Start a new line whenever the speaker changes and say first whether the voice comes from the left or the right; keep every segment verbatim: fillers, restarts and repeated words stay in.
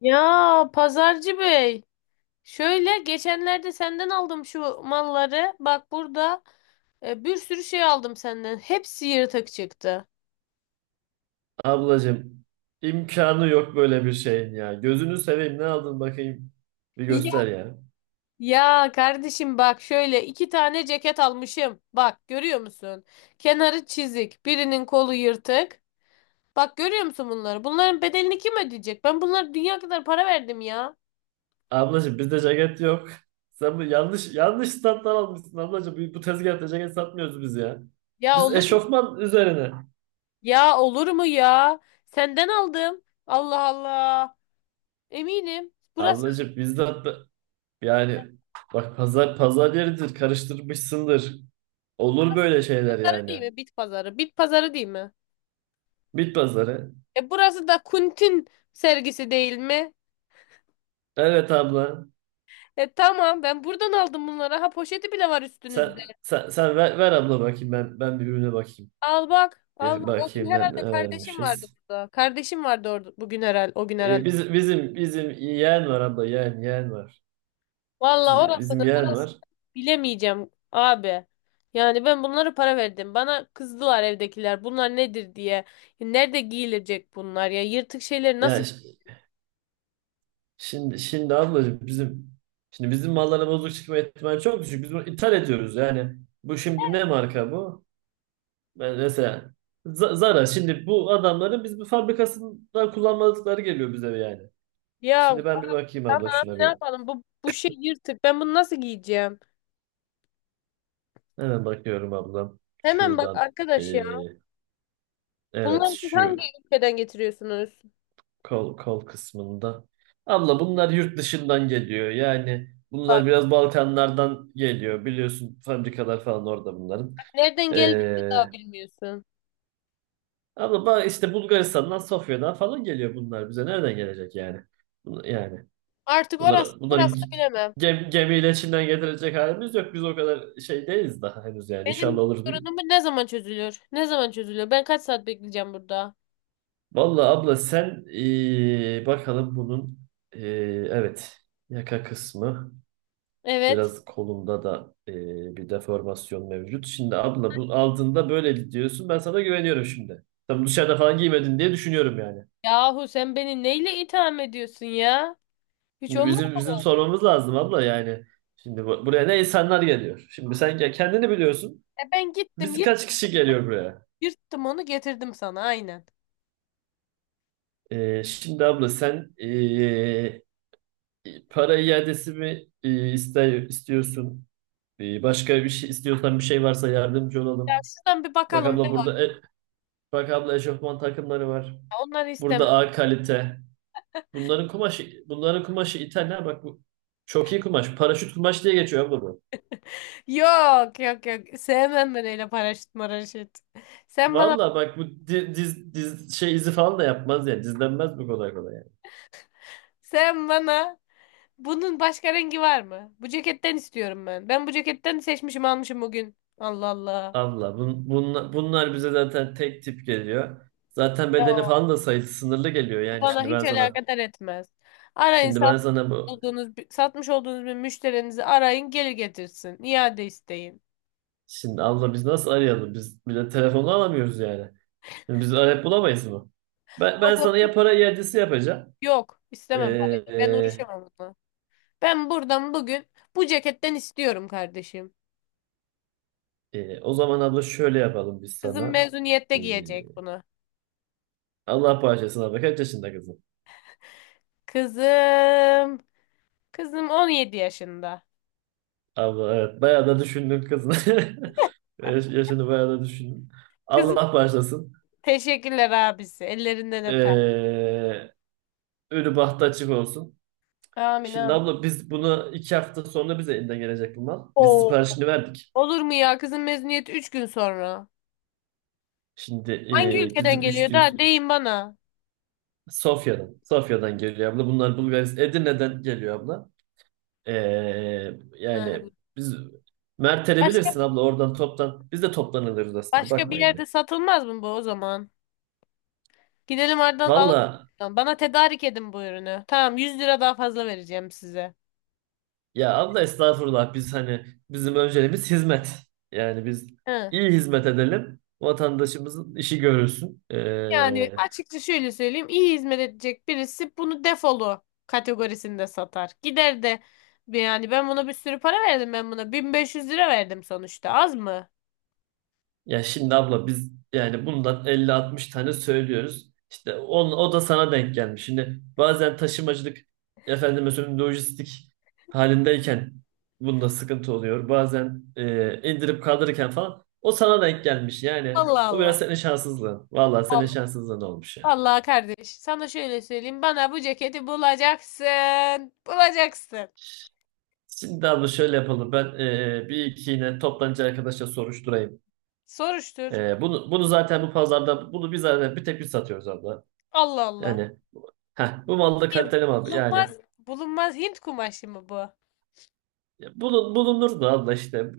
left: Ya, pazarcı bey. Şöyle geçenlerde senden aldım şu malları. Bak burada e, bir sürü şey aldım senden. Hepsi yırtık çıktı.
right: Ablacığım imkanı yok böyle bir şeyin ya. Gözünü seveyim ne aldın bakayım. Bir
left: Ya
right: göster ya.
left: Ya kardeşim bak şöyle iki tane ceket almışım. Bak görüyor musun? Kenarı çizik, birinin kolu yırtık. Bak görüyor musun bunları? Bunların bedelini kim ödeyecek? Ben bunlara dünya kadar para verdim ya.
right: Ablacığım bizde ceket yok. Sen bu yanlış yanlış standlar almışsın ablacığım. Bu, bu tezgahta ceket satmıyoruz biz ya.
left: Ya
right: Biz
left: olur mu?
right: eşofman üzerine.
left: Ya olur mu ya? Senden aldım. Allah Allah. Eminim. Burası
right: Ablacığım bizde hatta- yani bak pazar pazar yeridir karıştırmışsındır. Olur böyle şeyler
left: pazarı değil
right: yani.
left: mi? Bit pazarı. Bit pazarı değil mi?
right: Bit pazarı.
left: E burası da Kuntin sergisi değil mi?
right: Evet abla.
left: E tamam, ben buradan aldım bunları. Ha, poşeti bile var
right: Sen
left: üstünüzde.
right: sen, sen ver, ver abla bakayım ben ben bir ürüne bakayım.
left: Al bak. Al
right: Bir
left: bak. O gün
right: bakayım ne,
left: herhalde
right: ne
left: kardeşim vardı
right: vermişiz.
left: burada. Kardeşim vardı orada bugün herhalde. O gün herhalde.
right: E, biz, bizim bizim yeğen var abla yeğen yeğen var.
left: Valla
right: Biz- bizim
left: orasını
right: yeğen
left: burasını
right: var.
left: bilemeyeceğim abi. Yani ben bunlara para verdim. Bana kızdılar evdekiler. Bunlar nedir diye. Nerede giyilecek bunlar ya? Yırtık şeyleri nasıl
right: Yani ş- şimdi şimdi ablacığım bizim şimdi bizim mallara bozuk çıkma ihtimali çok düşük. Biz bunu ithal ediyoruz yani. Bu şimdi ne marka bu? Ben mesela Z- Zara şimdi bu adamların biz bu fabrikasında kullanmadıkları geliyor bize yani.
left: ya
right: Şimdi ben bir bakayım abla
left: tamam
right: şuna
left: ne
right: bir.
left: yapalım? Bu bu şey yırtık. Ben bunu nasıl giyeceğim?
right: Hemen bakıyorum ablam.
left: Hemen bak
right: Şuradan. e,
left: arkadaş ya.
right: evet
left: Bunları siz hangi
right: şu
left: ülkeden getiriyorsunuz?
right: Kol, kol kısmında. Abla bunlar yurt dışından geliyor. Yani bunlar
left: Bak,
right: biraz Balkanlardan geliyor. Biliyorsun fabrikalar falan orada bunların.
left: nereden geldiğini
right: Ee,
left: daha bilmiyorsun.
right: Abla ba- işte Bulgaristan'dan, Sofya'dan falan geliyor bunlar bize. Nereden gelecek yani? Bun- Yani
left: Artık orası
right: bunları, bunları
left: burası
right: gi-
left: bilemem.
right: gem, gemiyle Çin'den getirecek halimiz yok. Biz o kadar şey değiliz daha henüz yani. İnşallah
left: Benim
right: olur bir gün.
left: sorunum ne zaman çözülür? Ne zaman çözülüyor? Ben kaç saat bekleyeceğim burada?
right: Vallahi abla sen ee, bakalım bunun ee, evet yaka kısmı.
left: Evet.
right: Biraz kolumda da e, bir deformasyon mevcut. Şimdi abla bu altında böyle diyorsun. Ben sana güveniyorum şimdi. Tam dışarıda falan giymedin diye düşünüyorum yani.
left: Yahu sen beni neyle itham ediyorsun ya? Hiç
right: Şimdi
left: olur
right: bizim bizim
left: mu?
right: sormamız lazım abla yani. Şimdi bu- buraya ne insanlar geliyor. Şimdi sen ya kendini biliyorsun.
left: E ben gittim
right: Biz kaç
left: yırt-
right: kişi geliyor buraya?
left: yırttım onu getirdim sana aynen.
right: E, şimdi abla sen e, para iadesi mi e, iste- istiyorsun? E, başka bir şey istiyorsan bir şey varsa yardımcı
left: Ya
right: olalım.
left: şuradan bir
right: Bak
left: bakalım ne
right: abla
left: var?
right: burada e, bak abla eşofman takımları var.
left: Onları istemem.
right: Burada A kalite. Bunların kumaşı, bunların kumaşı İtalya. Bak bu çok iyi kumaş. Paraşüt kumaş diye geçiyor abla bu.
left: Yok yok yok. Sevmem ben öyle paraşüt maraşüt. Sen bana
right: Valla bak bu di- diz, diz, şey izi falan da yapmaz yani. Dizlenmez bu kolay kolay yani.
left: sen bana Bunun başka rengi var mı? Bu ceketten istiyorum ben. Ben bu ceketten seçmişim almışım bugün. Allah Allah.
right: Allah bun, bunla- bunlar bize zaten tek tip geliyor. Zaten bedeni
left: Yok.
right: falan da sayısı sınırlı geliyor
left: Bu
right: yani.
left: Bana
right: Şimdi ben
left: hiç
right: sana
left: alakadar etmez. Arayın
right: şimdi ben
left: satmış
right: sana bu
left: olduğunuz, satmış olduğunuz bir müşterinizi arayın geri getirsin. İade isteyin.
right: Şimdi abla biz nasıl arayalım? Biz bile telefonu alamıyoruz yani. Biz arayıp bulamayız mı? Ben,
left: O
right: ben
left: da
right: sana ya para iadesi yapacağım.
left: yok,
right: Ee,
left: istemem parayı. Ben
right: e,
left: uğraşamam onunla. Ben buradan bugün bu ceketten istiyorum kardeşim.
right: Ee, o zaman abla şöyle yapalım biz
left: Kızım
right: sana.
left: mezuniyette
right: Ee,
left: giyecek bunu.
right: Allah bağışlasın abla. Kaç yaşında kızım?
left: Kızım. Kızım on yedi yaşında.
right: Abla evet bayağı da düşündün kızım. Yaş- Yaşını bayağı da düşündün.
left: Kızım,
right: Allah bağışlasın.
left: teşekkürler abisi. Ellerinden öper.
right: Ee, Ölü bahtı açık olsun.
left: Amin
right: Şimdi
left: amin.
right: abla biz bunu iki hafta sonra bize elinden gelecek bu mal. Biz
left: Oo.
right: siparişini verdik.
left: Olur mu ya? Kızın mezuniyeti üç gün sonra.
right: Şimdi
left: Hangi
right: ee,
left: ülkeden
right: bizim üç
left: geliyor
right: gün
left: da deyin bana.
right: Sofya'dan. Sofya'dan geliyor abla. Bunlar Bulgaristan. Edirne'den geliyor abla. Ee,
left: Ha,
right: Yani biz Mert'e
left: başka
right: bilirsin abla oradan toptan biz de toplanılırız aslında
left: başka bir
right: bakma yani.
left: yerde satılmaz mı bu o zaman? Gidelim oradan
right: Valla
left: alalım. Bana tedarik edin bu ürünü. Tamam, yüz lira daha fazla vereceğim size.
right: ya abla estağfurullah biz hani bizim önceliğimiz hizmet. Yani biz
left: Hı.
right: iyi hizmet edelim vatandaşımızın işi görülsün.
left: Yani
right: Ee,
left: açıkça şöyle söyleyeyim. İyi hizmet edecek birisi bunu defolu kategorisinde satar. Gider de yani ben buna bir sürü para verdim ben buna. bin beş yüz lira verdim sonuçta. Az mı?
right: Ya şimdi abla biz yani bundan elli altmış tane söylüyoruz. İşte on, o da sana denk gelmiş. Şimdi bazen taşımacılık efendim mesela lojistik halindeyken bunda sıkıntı oluyor. Bazen e, indirip kaldırırken falan o sana denk gelmiş. Yani
left: Allah
right: o
left: Allah.
right: biraz senin şanssızlığın. Vallahi senin şanssızlığın olmuş ya.
left: Vallahi kardeş, sana şöyle söyleyeyim. Bana bu ceketi bulacaksın. Bulacaksın.
right: Şimdi abla şöyle yapalım. Ben e, bir iki yine toptancı arkadaşa soruşturayım.
left: Soruştur.
right: E, bunu, bunu zaten bu pazarda bunu biz zaten bir tek biz satıyoruz abla.
left: Allah Allah.
right: Yani. Heh, bu malda
left: Ya
right: kaliteli mal yani.
left: bulunmaz. Bulunmaz Hint kumaşı mı bu?
right: Ya bulun, bulunur da abla işte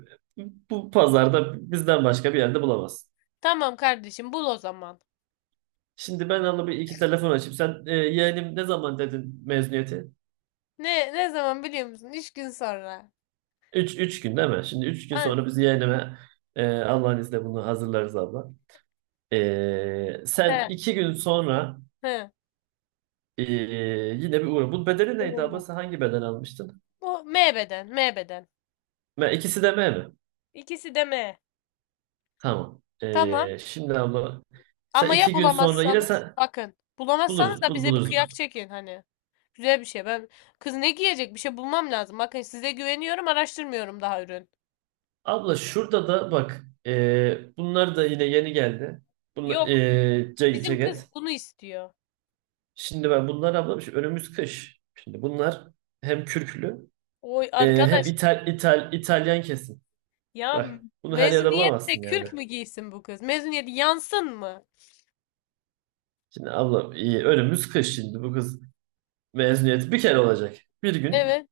right: bu pazarda bizden başka bir yerde bulamazsın.
left: Tamam kardeşim, bul o zaman.
right: Şimdi ben abla bir iki telefon açıp sen e, yeğenim ne zaman dedin mezuniyeti?
left: Ne ne zaman biliyor musun? Üç gün sonra.
right: Üç, üç gün değil mi? Şimdi üç gün
left: An,
right: sonra biz yeğenime e, Allah'ın izniyle bunu hazırlarız abla. E, sen
left: he
right: iki gün sonra
left: he.
right: e, yine bir uğra. Bu bedeli neydi abla? Sen hangi beden almıştın?
left: Bu M beden, M beden.
right: Me, ikisi de M mi?
left: İkisi de M.
right: Tamam.
left: Tamam.
right: E, şimdi abla sen
left: Ama ya
right: iki gün sonra yine
left: bulamazsanız?
right: sen
left: Bakın. Bulamazsanız
right: buluruz
left: da
right: bul,
left: bize bir
right: buluruz.
left: kıyak çekin hani. Güzel bir şey. Ben kız ne giyecek? Bir şey bulmam lazım. Bakın size güveniyorum, araştırmıyorum daha ürün.
right: Abla şurada da bak e, bunlar da yine yeni geldi. Bunlar,
left: Yok,
right: e, ce-
left: bizim kız
right: ceket.
left: bunu istiyor.
right: Şimdi ben bunlar abla şu önümüz kış. Şimdi bunlar hem kürklü
left: Oy
right: e, hem
left: arkadaş
right: İtal, İtal, İtalyan kesim.
left: ya,
right: Bak bunu her yerde
left: mezuniyette
right: bulamazsın yani.
left: kürk mü giysin bu kız? Mezuniyet yansın mı?
right: Şimdi abla e, önümüz kış şimdi bu kız mezuniyeti bir kere olacak. Bir gün
left: Evet.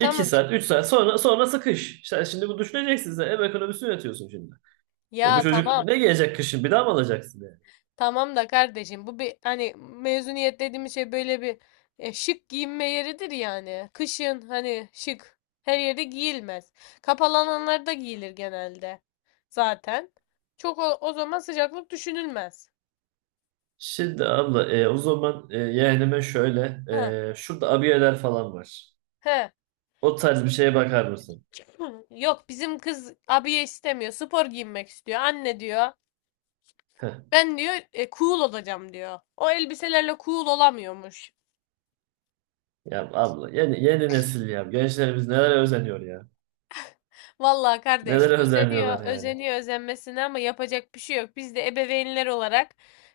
right: iki saat üç saat sonra sonrası kış. İşte şimdi bu düşüneceksin sen ev ekonomisini yönetiyorsun şimdi. Ya bu
left: Ya
right: çocuk
left: tamam.
right: ne gelecek kışın bir daha mı alacaksın yani?
left: Tamam da kardeşim bu bir hani mezuniyet dediğimiz şey böyle bir e, şık giyinme yeridir yani. Kışın hani şık her yerde giyilmez. Kapalananlarda giyilir genelde zaten. Çok o, o zaman sıcaklık düşünülmez.
right: Şimdi abla e, o zaman e, yeğenime şöyle
left: He.
right: e, şurada abiyeler falan var.
left: He.
right: O tarz bir şeye bakar mısın?
left: Hı, yok bizim kız abiye istemiyor. Spor giyinmek istiyor. Anne diyor.
right: Heh,
left: Ben diyor e, cool olacağım diyor. O elbiselerle cool olamıyormuş.
right: ya abla yeni, yeni nesil ya. Gençlerimiz nelere özeniyor ya.
left: Vallahi kardeş
right: Nelere
left: özeniyor,
right: özeniyorlar yani.
left: özeniyor özenmesine ama yapacak bir şey yok. Biz de ebeveynler olarak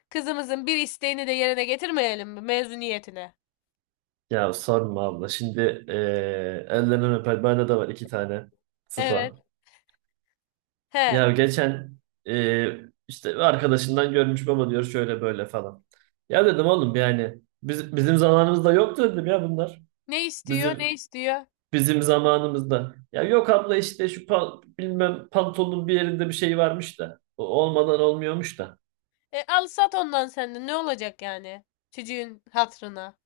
left: kızımızın bir isteğini de yerine getirmeyelim mi mezuniyetine?
right: Ya sorma abla. Şimdi e, ellerinden öper. Bende de var iki tane
left: Evet.
right: sıpa.
left: He.
right: Ya geçen e, işte arkadaşından görmüş baba diyor şöyle böyle falan. Ya dedim oğlum yani biz, bizim zamanımızda yoktu dedim ya bunlar.
left: Ne istiyor, ne
right: Bizim
left: istiyor?
right: Bizim zamanımızda. Ya yok abla işte şu pa- bilmem pantolonun bir yerinde bir şey varmış da. O olmadan olmuyormuş da.
left: E, al sat ondan sen de ne olacak yani? Çocuğun hatırına.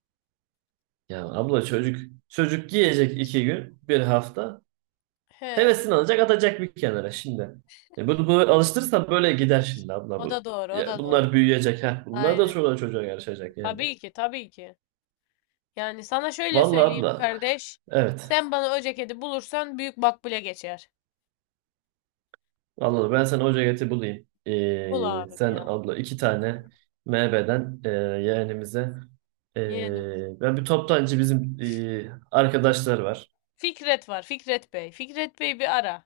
right: Ya abla çocuk çocuk giyecek iki gün, bir hafta.
left: He.
right: Hevesini alacak atacak bir kenara şimdi. E bunu böyle alıştırırsan böyle gider şimdi abla
left: O
right: bu.
left: da doğru, o
right: Ya
left: da doğru.
right: bunlar büyüyecek ha. Bunlar da
left: Aynen.
right: çoluğa çocuğa yarışacak yani.
left: Tabii ki, tabii ki. Yani sana şöyle
right: Vallahi
left: söyleyeyim
right: abla.
left: kardeş.
right: Evet.
left: Sen bana o ceketi bulursan büyük makbule geçer.
right: Anladım. Ben sana hoca eti bulayım.
left: Bul
right: Ee,
left: abim
right: sen
left: ya.
right: abla iki tane M B'den e, yeğenimize e,
left: Yeğenim
right: ben bir toptancı bizim e, arkadaşlar var.
left: Fikret var. Fikret Bey. Fikret Bey bir ara.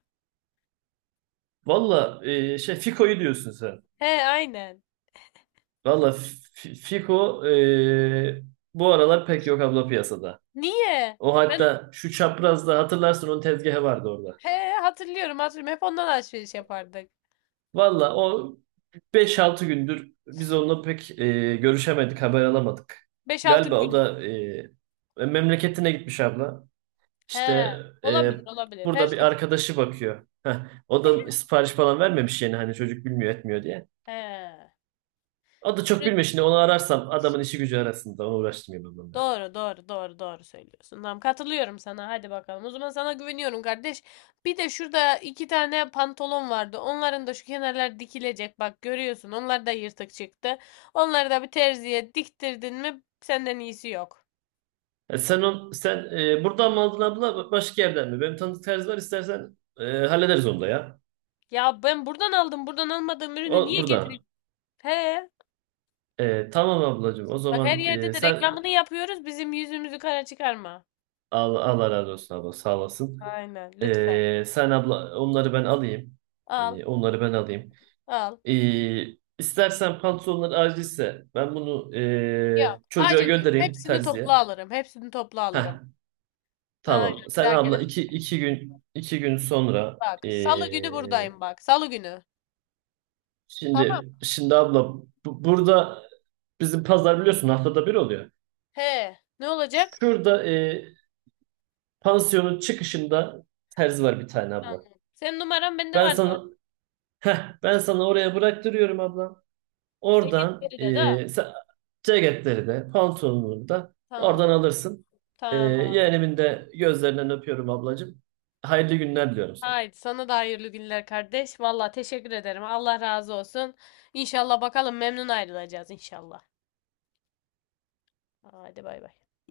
right: Valla e, şey Fiko'yu diyorsun sen.
left: He aynen.
right: Valla F- Fiko e, bu aralar pek yok abla piyasada.
left: Niye?
right: O
left: Ben
right: hatta şu çaprazda hatırlarsın onun tezgahı vardı orada.
left: he hatırlıyorum hatırlıyorum. Hep ondan alışveriş yapardık.
right: Valla o Beş altı gündür biz onunla pek e, görüşemedik, haber alamadık.
left: Beş altı
right: Galiba o
left: gün.
right: da e, e, memleketine gitmiş abla.
left: He.
right: İşte e,
left: Olabilir olabilir.
right: burada bir
left: Herkes.
right: arkadaşı bakıyor. Heh, o
left: Eh,
right: da sipariş falan vermemiş yeni hani çocuk bilmiyor etmiyor diye.
left: he.
right: O da çok
left: Ürün-
right: bilmiyor şimdi onu ararsam adamın işi gücü arasında onu uğraştırmayayım onunla.
left: Doğru doğru doğru doğru söylüyorsun. Tamam, katılıyorum sana. Hadi bakalım. O zaman sana güveniyorum kardeş. Bir de şurada iki tane pantolon vardı. Onların da şu kenarlar dikilecek. Bak görüyorsun. Onlar da yırtık çıktı. Onları da bir terziye diktirdin mi senden iyisi yok.
right: E, sen on, sen e, buradan mı aldın abla başka yerden mi? Benim tanıdık terzi var istersen e, hallederiz onu da ya.
left: Ya ben buradan aldım. Buradan almadığım ürünü
right: O
left: niye
right: buradan.
left: getireyim? He.
right: E, tamam ablacığım o
left: Bak her
right: zaman
left: yerde
right: e,
left: de
right: sen
left: reklamını yapıyoruz. Bizim yüzümüzü kara çıkarma.
right: Allah, Allah razı olsun abla sağ olasın.
left: Aynen. Lütfen.
right: Ee, sen abla onları ben alayım.
left: Al.
right: Ee, onları ben alayım.
left: Al.
right: Ee, istersen pantolonlar acilse ben bunu
left: Yok.
right: ee, çocuğa
left: Acil değil.
right: göndereyim
left: Hepsini
right: terziye.
left: topla alırım. Hepsini topla
right: Heh,
left: alırım.
right: tamam.
left: Aynen.
right: Sen
left: Derken
right: abla iki, iki gün iki gün sonra
left: bak. Salı günü
right: ee,
left: buradayım bak. Salı günü. Tamam.
right: şimdi şimdi abla bu- burada bizim pazar biliyorsun haftada bir oluyor.
left: He. Ne olacak?
right: Şurada ee, pansiyonun çıkışında terzi var bir tane abla.
left: Tamam. Senin numaran bende
right: Ben
left: var
right: sana
left: zaten.
right: heh, ben sana oraya bıraktırıyorum abla. Oradan
left: Ceketleri de da.
right: e, sen- Ceketleri de pantolonunu da
left: Tamam.
right: oradan alırsın. E,
left: Tamam.
right: yeğenimin de gözlerinden öpüyorum ablacığım. Hayırlı günler diliyorum sana.
left: Haydi sana da hayırlı günler kardeş. Valla teşekkür ederim. Allah razı olsun. İnşallah bakalım memnun ayrılacağız inşallah. Haydi bay bay.